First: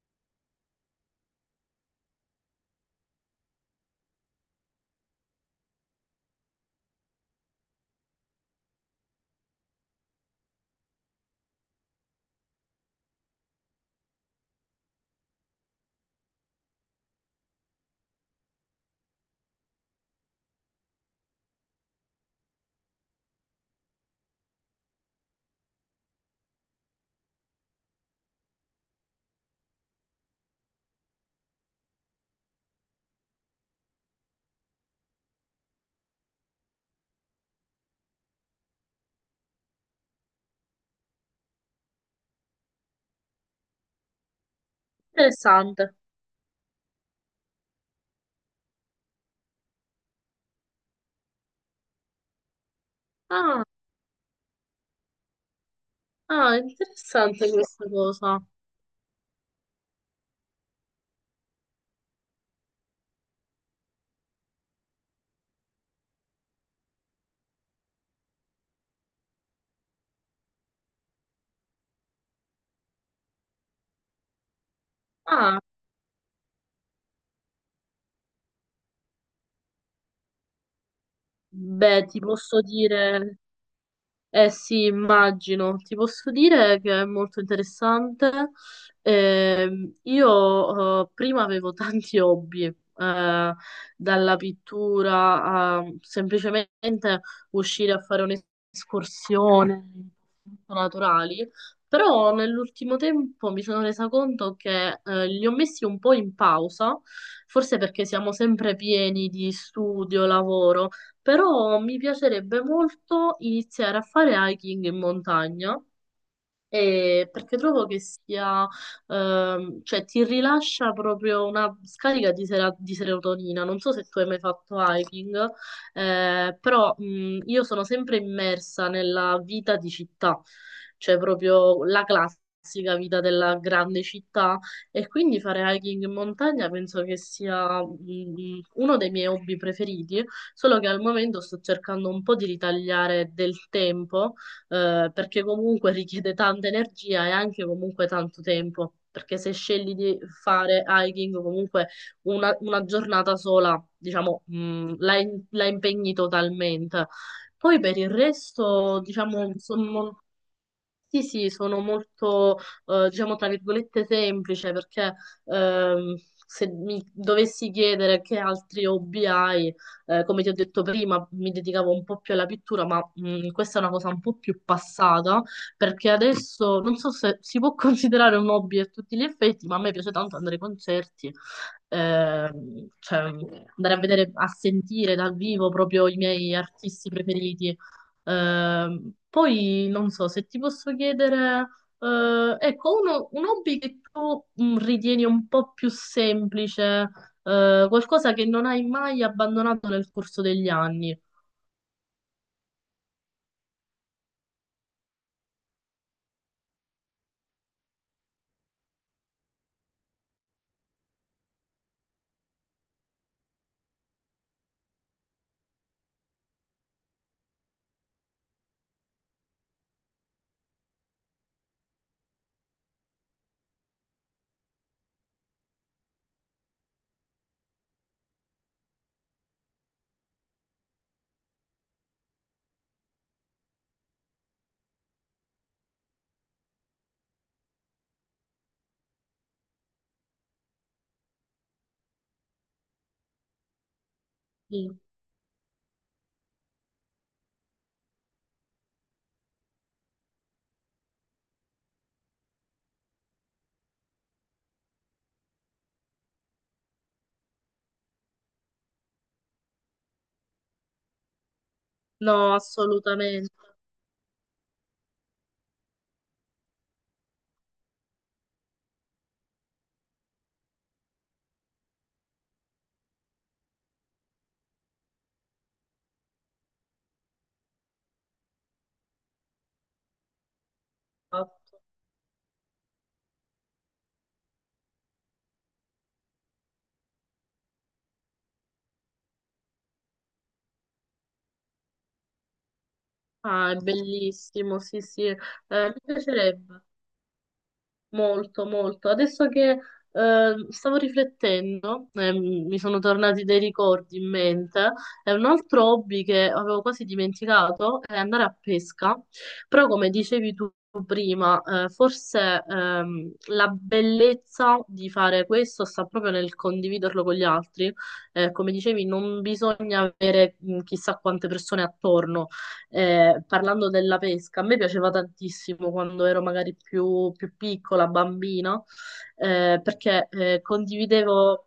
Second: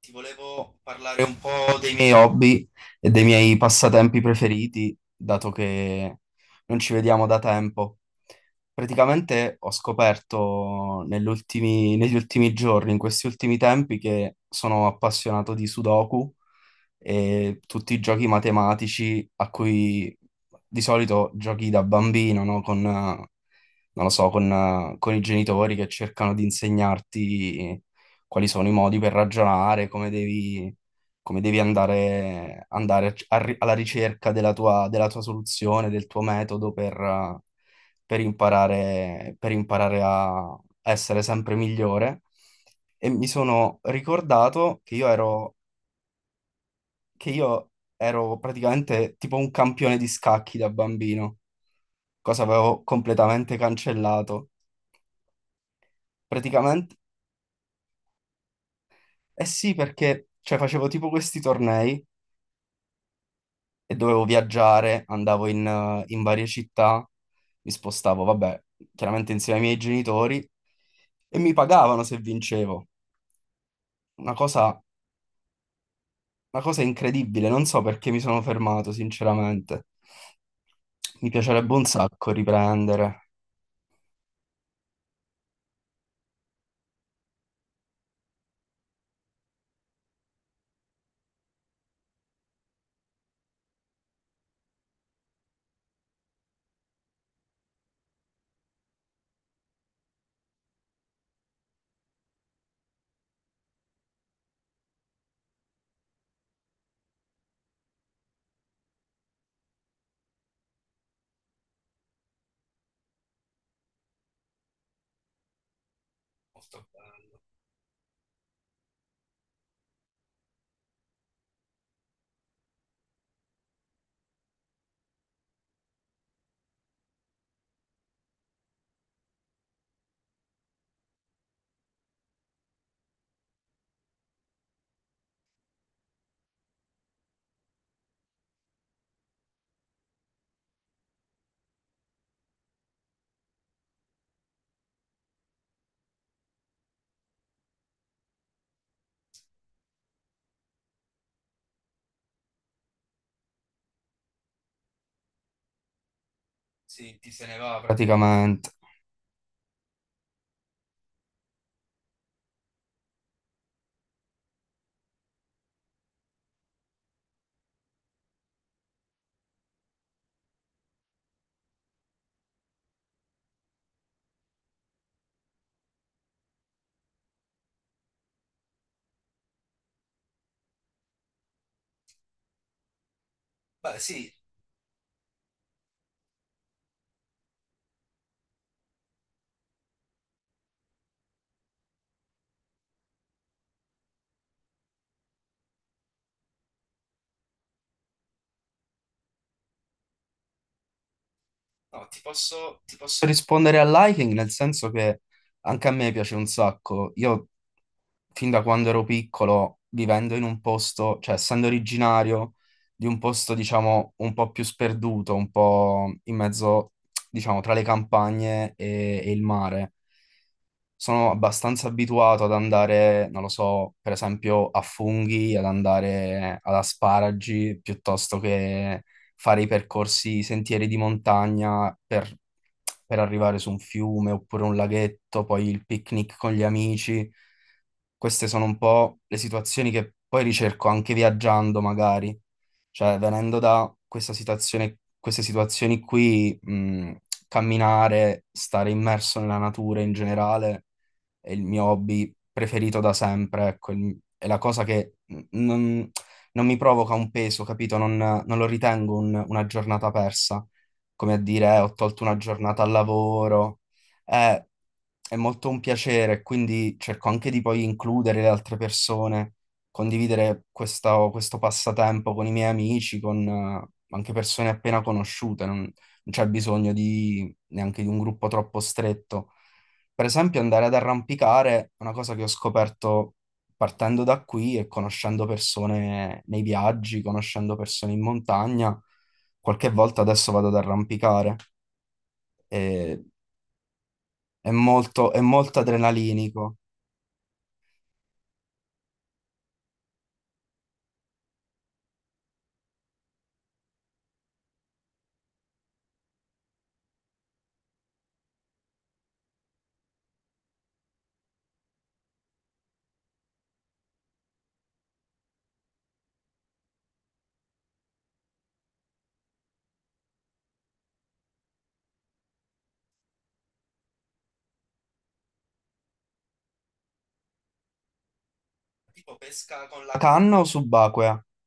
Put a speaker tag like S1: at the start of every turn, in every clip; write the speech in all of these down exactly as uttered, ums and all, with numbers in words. S1: Ti volevo parlare un po' dei miei hobby e dei miei passatempi preferiti, dato che non ci vediamo da tempo. Praticamente ho scoperto nell'ultimi- negli ultimi giorni, in questi ultimi tempi, che sono appassionato di Sudoku e tutti i giochi matematici a cui di solito giochi da bambino, no? Con, eh, non lo so, con, eh, con i genitori che cercano di insegnarti quali sono i modi per ragionare, come devi, come devi andare, andare a- a ri- alla ricerca della tua, della tua soluzione, del tuo metodo per, eh, per imparare, per imparare a essere sempre migliore. E mi sono ricordato che io ero
S2: Interessante.
S1: che io ero praticamente tipo un campione di scacchi da bambino, cosa avevo completamente
S2: Ah,
S1: cancellato.
S2: ah,
S1: Praticamente,
S2: interessante questa cosa.
S1: eh sì, perché cioè, facevo tipo questi tornei e dovevo viaggiare, andavo in, eh, in varie città, mi spostavo, vabbè, chiaramente insieme ai miei genitori e mi pagavano se vincevo. Una cosa,
S2: Ah,
S1: una cosa incredibile, non so perché mi sono fermato, sinceramente. Mi piacerebbe un
S2: beh, ti
S1: sacco
S2: posso
S1: riprendere.
S2: dire. Eh sì, immagino. Ti posso dire che è molto interessante. Ehm, io eh, prima avevo tanti hobby, eh, dalla pittura a semplicemente uscire a fare un'escursione, molto naturali, però nell'ultimo tempo mi sono resa conto che eh, li ho messi un po' in pausa, forse perché siamo sempre pieni di studio, lavoro, però mi piacerebbe molto iniziare a fare hiking in montagna. Eh, perché trovo che sia, ehm, cioè ti rilascia proprio una scarica di sera- di serotonina. Non so se tu hai mai fatto hiking, eh, però mh, io sono sempre immersa nella vita di città, cioè proprio la classica vita della grande città. E quindi fare hiking in montagna penso che sia mh, uno dei miei hobby preferiti, solo che al momento sto cercando un po' di ritagliare del tempo, eh, perché comunque richiede tanta energia e anche comunque tanto tempo, perché se scegli di fare hiking comunque una, una giornata sola, diciamo, mh, la, in- la impegni totalmente. Poi
S1: praticamente.
S2: per il
S1: praticamente.
S2: resto, diciamo, sono sì, sì, sono molto, eh, diciamo, tra virgolette semplice, perché ehm, se mi dovessi chiedere che altri hobby hai, eh, come ti ho detto prima, mi dedicavo un po' più alla pittura, ma mh, questa è una cosa un po' più passata, perché adesso non so se si può considerare un hobby a tutti gli effetti, ma a me piace tanto andare ai concerti, ehm, cioè andare a vedere, a sentire dal vivo proprio i miei artisti preferiti. Ehm, poi non so se ti posso chiedere, eh, ecco, uno- un hobby che tu mh, ritieni un po' più semplice, eh, qualcosa che non hai mai abbandonato nel corso degli anni.
S1: no, ti posso, ti posso rispondere al liking, nel senso che anche a me piace un sacco. Io fin da quando ero piccolo, vivendo in un posto, cioè essendo originario di un posto, diciamo, un po' più sperduto, un po' in mezzo, diciamo, tra le campagne e, e il mare. Sono abbastanza abituato ad andare, non lo so, per esempio a funghi, ad andare ad asparagi, piuttosto che fare i percorsi, i sentieri di montagna per, per arrivare su un fiume oppure un laghetto, poi il picnic con gli amici. Queste sono un po' le situazioni che poi ricerco anche viaggiando, magari. Cioè, venendo da questa
S2: Sì.
S1: situazione, queste situazioni qui, mh, camminare, stare immerso nella natura in generale è il mio hobby preferito da sempre, ecco, il- è la cosa che n- non, non mi provoca un peso, capito? Non, non lo ritengo un- una giornata persa, come a dire, eh, ho tolto una
S2: No,
S1: giornata al
S2: assolutamente.
S1: lavoro. Eh, è molto un piacere, quindi cerco anche di poi includere le altre persone, condividere questa- questo passatempo con i miei amici, con eh, anche persone appena conosciute, non, non c'è bisogno di, neanche di un gruppo troppo stretto. Per esempio, andare ad arrampicare
S2: Esatto.
S1: è una cosa che ho scoperto partendo da qui e conoscendo persone nei viaggi, conoscendo persone in montagna. Qualche volta adesso vado ad arrampicare e
S2: Ah, è
S1: è
S2: bellissimo, sì, sì.
S1: molto,
S2: Eh,
S1: è molto
S2: mi
S1: adrenalinico.
S2: piacerebbe. Molto, molto. Adesso che eh, stavo riflettendo, eh, mi sono tornati dei ricordi in mente. È un altro hobby che avevo quasi dimenticato, è andare a pesca. Però, come dicevi tu prima, eh, forse ehm, la bellezza di fare questo sta proprio nel condividerlo con gli altri. Eh, come dicevi, non bisogna avere mh, chissà quante persone attorno, eh, parlando della pesca, a me piaceva tantissimo quando ero magari più, più piccola, bambina,
S1: Tipo
S2: eh,
S1: pesca con la
S2: perché
S1: canna
S2: eh,
S1: o subacquea?
S2: condividevo,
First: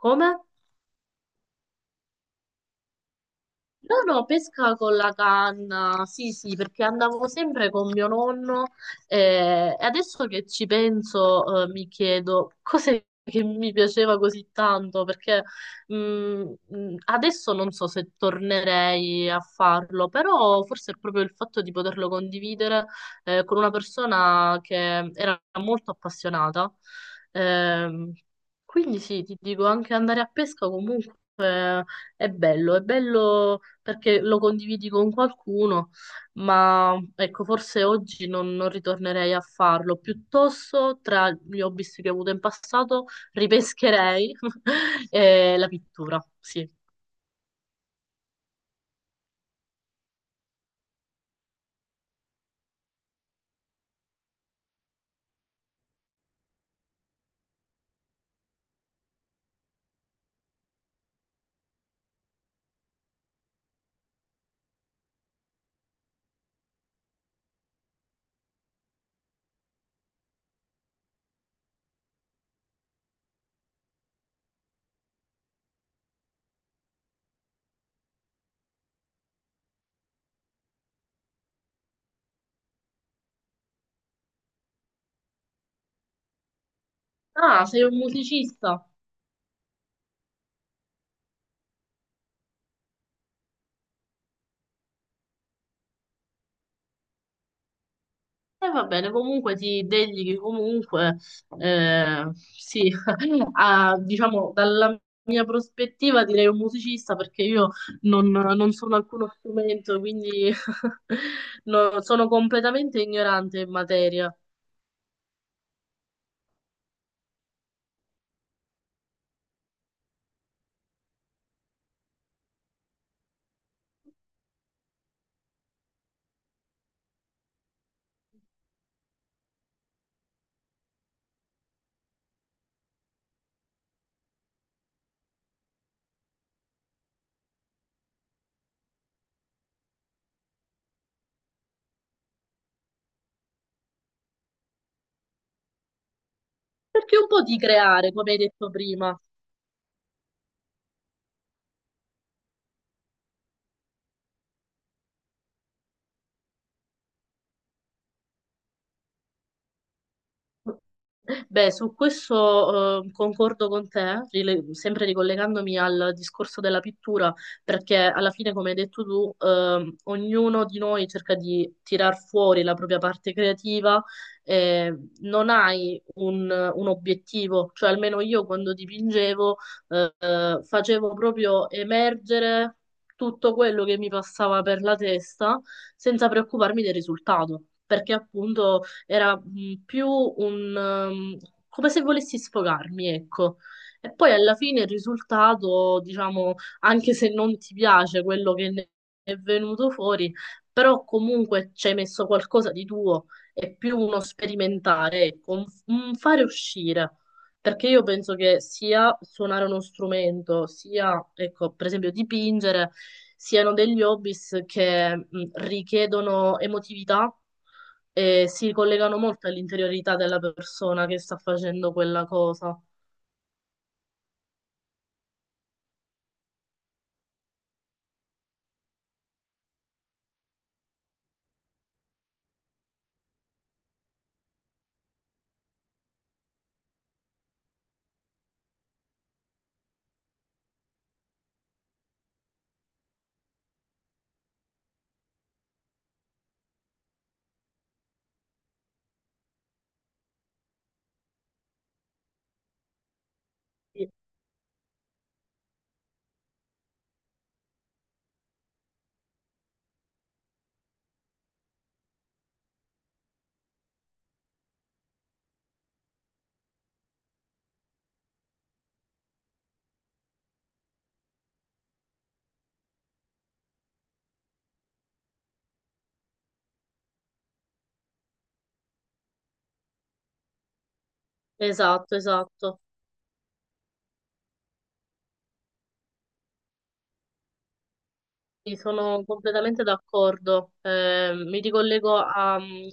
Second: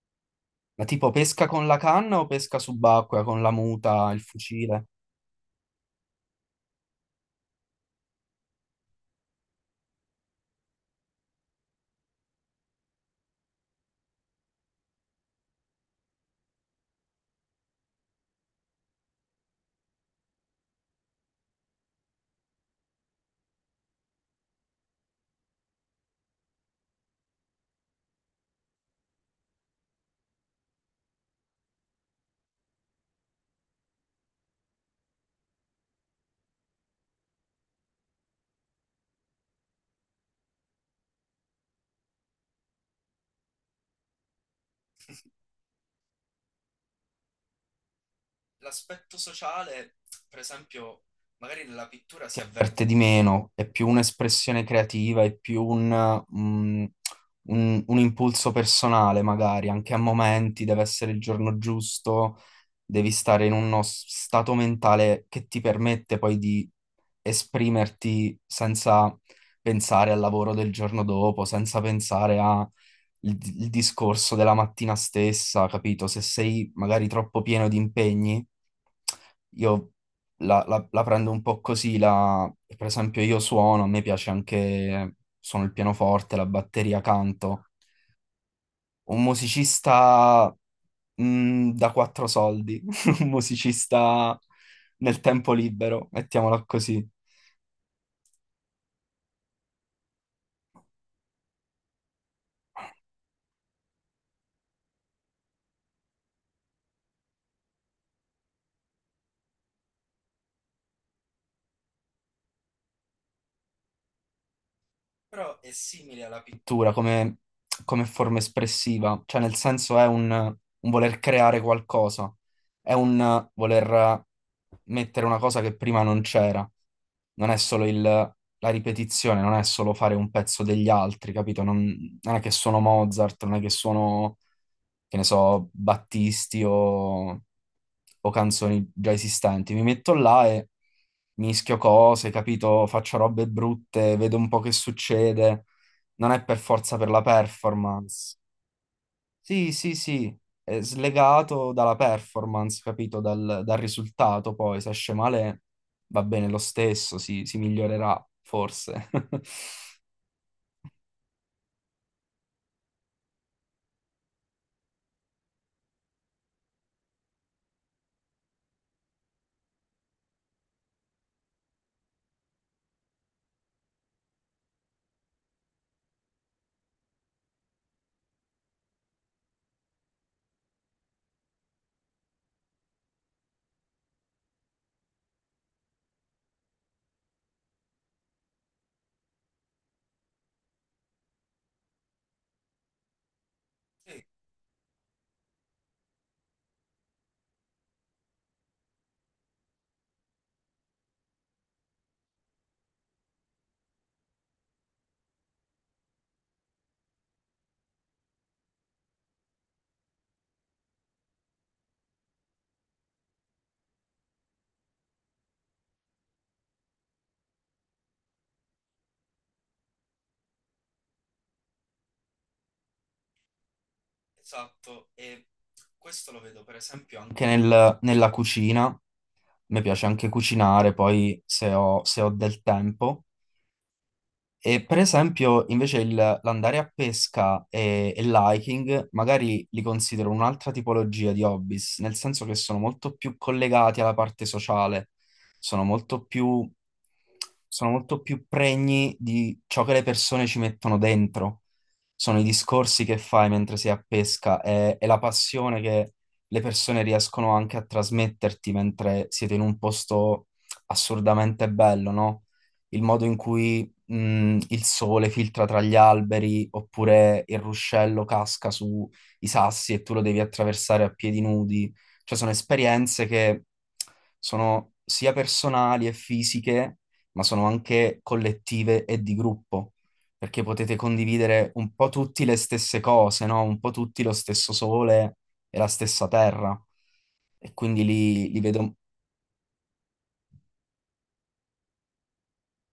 S2: come?
S1: Ma tipo pesca con la canna o pesca subacquea con la
S2: No,
S1: muta, il
S2: no, pesca
S1: fucile?
S2: con la canna, sì, sì, perché andavo sempre con mio nonno, eh, e adesso che ci penso eh, mi chiedo cos'è che mi piaceva così tanto, perché mh, mh, adesso non so se tornerei a farlo, però forse è proprio il fatto di poterlo condividere, eh, con una persona che era molto appassionata. Ehm, quindi sì, ti dico, anche andare a pesca comunque è bello, è bello perché lo condividi con qualcuno, ma ecco, forse oggi non, non ritornerei a farlo. Piuttosto, tra gli hobby che ho avuto in passato, ripescherei eh, la pittura. Sì.
S1: Magari nella pittura si avverte di meno, è più un'espressione creativa, è più un, mm, un- un impulso personale, magari anche a momenti, deve essere il giorno giusto, devi stare in uno s- stato mentale che ti permette poi di esprimerti senza pensare al lavoro del giorno dopo, senza pensare al discorso della mattina stessa, capito? Se sei magari troppo pieno di impegni, io la, la- la prendo un po' così, la- per esempio io suono, a me piace anche, suono il pianoforte, la batteria,
S2: Ah,
S1: canto.
S2: sei un musicista?
S1: Un musicista. Mm, da quattro soldi, un musicista nel tempo libero, mettiamola così.
S2: E va bene, comunque ti dedichi comunque, eh, sì, a, diciamo, dalla mia prospettiva direi un musicista perché io non, non sono alcuno strumento, quindi no, sono completamente ignorante in materia.
S1: Però è simile alla pittura come, come forma espressiva, cioè nel senso è un, un voler creare qualcosa, è un voler mettere una cosa che prima non c'era, non è solo il- la ripetizione, non è solo fare un pezzo degli altri, capito? Non, non è che sono Mozart, non è che sono, che ne so, Battisti o... o canzoni già esistenti. Mi metto là e mischio cose, capito? Faccio robe brutte, vedo un po' che succede. Non è per forza per
S2: Perché
S1: la
S2: un po' di creare, come
S1: performance.
S2: hai detto prima.
S1: Sì, sì, sì, è slegato dalla performance, capito? Dal, dal risultato poi, se esce male va bene lo stesso, si, si migliorerà forse.
S2: Beh, su questo eh, concordo con te, rile- sempre ricollegandomi al discorso della pittura, perché alla fine, come hai detto tu, ehm, ognuno di noi cerca di tirar fuori la propria parte creativa, eh, non hai un, un obiettivo, cioè almeno io quando dipingevo eh, facevo proprio emergere tutto quello che mi passava per la testa senza preoccuparmi del risultato. Perché appunto era mh, più un... ehm, come se volessi sfogarmi, ecco. E poi alla fine il risultato, diciamo, anche se non ti piace quello che ne è venuto fuori, però comunque ci hai messo qualcosa di tuo, è più uno sperimentare, ecco, un un fare uscire. Perché io penso che sia suonare uno strumento, sia, ecco, per esempio dipingere, siano degli hobbies che mh, richiedono emotività e si collegano molto all'interiorità della persona che sta facendo quella cosa.
S1: Esatto, e questo lo vedo per esempio anche nel- nella cucina. Mi piace anche cucinare, poi se ho, se ho del tempo. E per esempio, invece, il- l'andare a pesca e, e l'hiking magari li considero un'altra tipologia di hobbies, nel senso che sono molto più collegati alla parte sociale, sono molto più, sono molto più pregni di ciò che le persone ci mettono dentro. Sono i discorsi che fai mentre sei a
S2: Sì.
S1: pesca e, e la passione che le persone riescono anche a trasmetterti mentre siete in un posto assurdamente bello, no? Il modo in cui mh, il sole filtra tra gli alberi oppure il ruscello casca sui sassi e tu lo devi attraversare a piedi nudi. Cioè sono esperienze che sono sia personali e fisiche, ma sono anche collettive e di gruppo, perché potete condividere un po'
S2: Esatto,
S1: tutti le
S2: esatto.
S1: stesse cose, no? Un po' tutti lo stesso sole e la stessa terra. E quindi li, li
S2: Sì,
S1: vedo...
S2: sono completamente d'accordo. Eh, mi ricollego a mm,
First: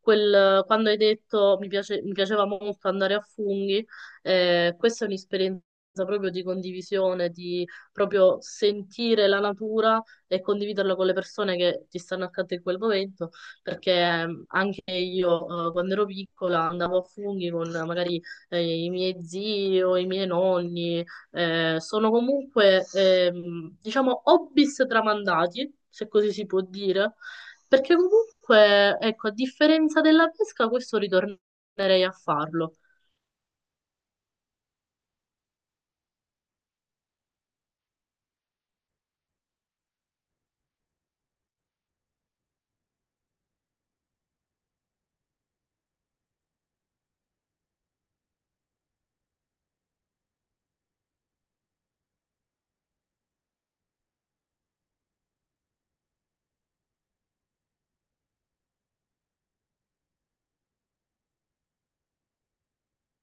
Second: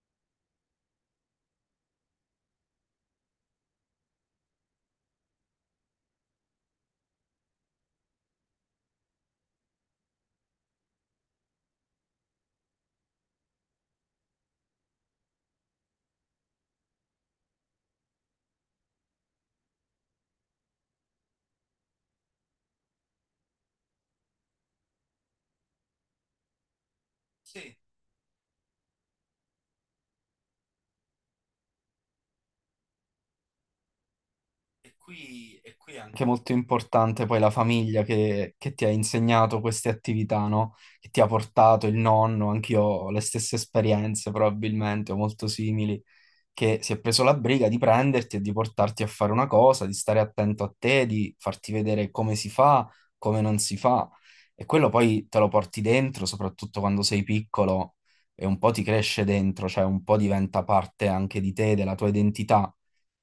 S2: quel quando hai detto mi piace- mi piaceva molto andare a funghi. Eh, questa è un'esperienza proprio di condivisione, di proprio sentire la natura e condividerla con le persone che ti stanno accanto in quel momento. Perché ehm, anche io, eh, quando ero piccola, andavo a funghi con eh, magari eh, i miei zii o i miei nonni, eh, sono comunque, ehm, diciamo, hobbies tramandati, se così si può dire, perché comunque, ecco, a differenza della pesca, questo ritornerei a farlo.
S1: Che è molto importante poi la famiglia che, che ti ha insegnato queste attività, no? Che ti ha portato il nonno, anch'io ho le stesse esperienze probabilmente, o molto simili, che si è preso la briga di prenderti e di portarti a fare una cosa, di stare attento a te, di farti vedere come si fa, come non si fa. E quello poi te lo porti dentro, soprattutto quando sei piccolo, e un po' ti cresce dentro, cioè un po' diventa parte anche di te, della tua identità.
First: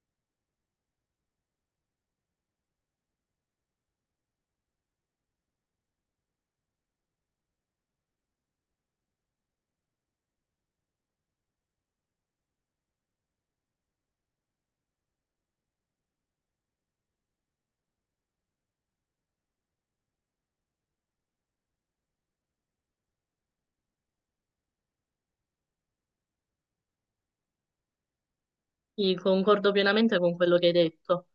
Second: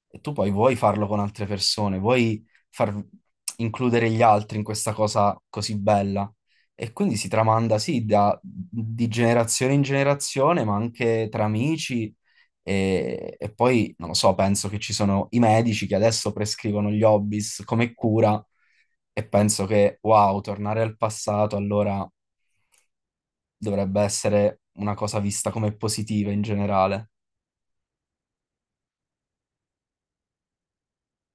S1: E tu poi vuoi farlo con altre persone, vuoi far includere gli altri in questa cosa così bella. E quindi si tramanda, sì, da, di generazione in generazione, ma anche tra amici e, e poi, non lo so, penso che ci sono i medici che adesso prescrivono gli hobbies come cura e penso che, wow, tornare al passato allora dovrebbe essere una cosa vista come positiva in generale.
S2: Quindi concordo pienamente con quello che hai detto.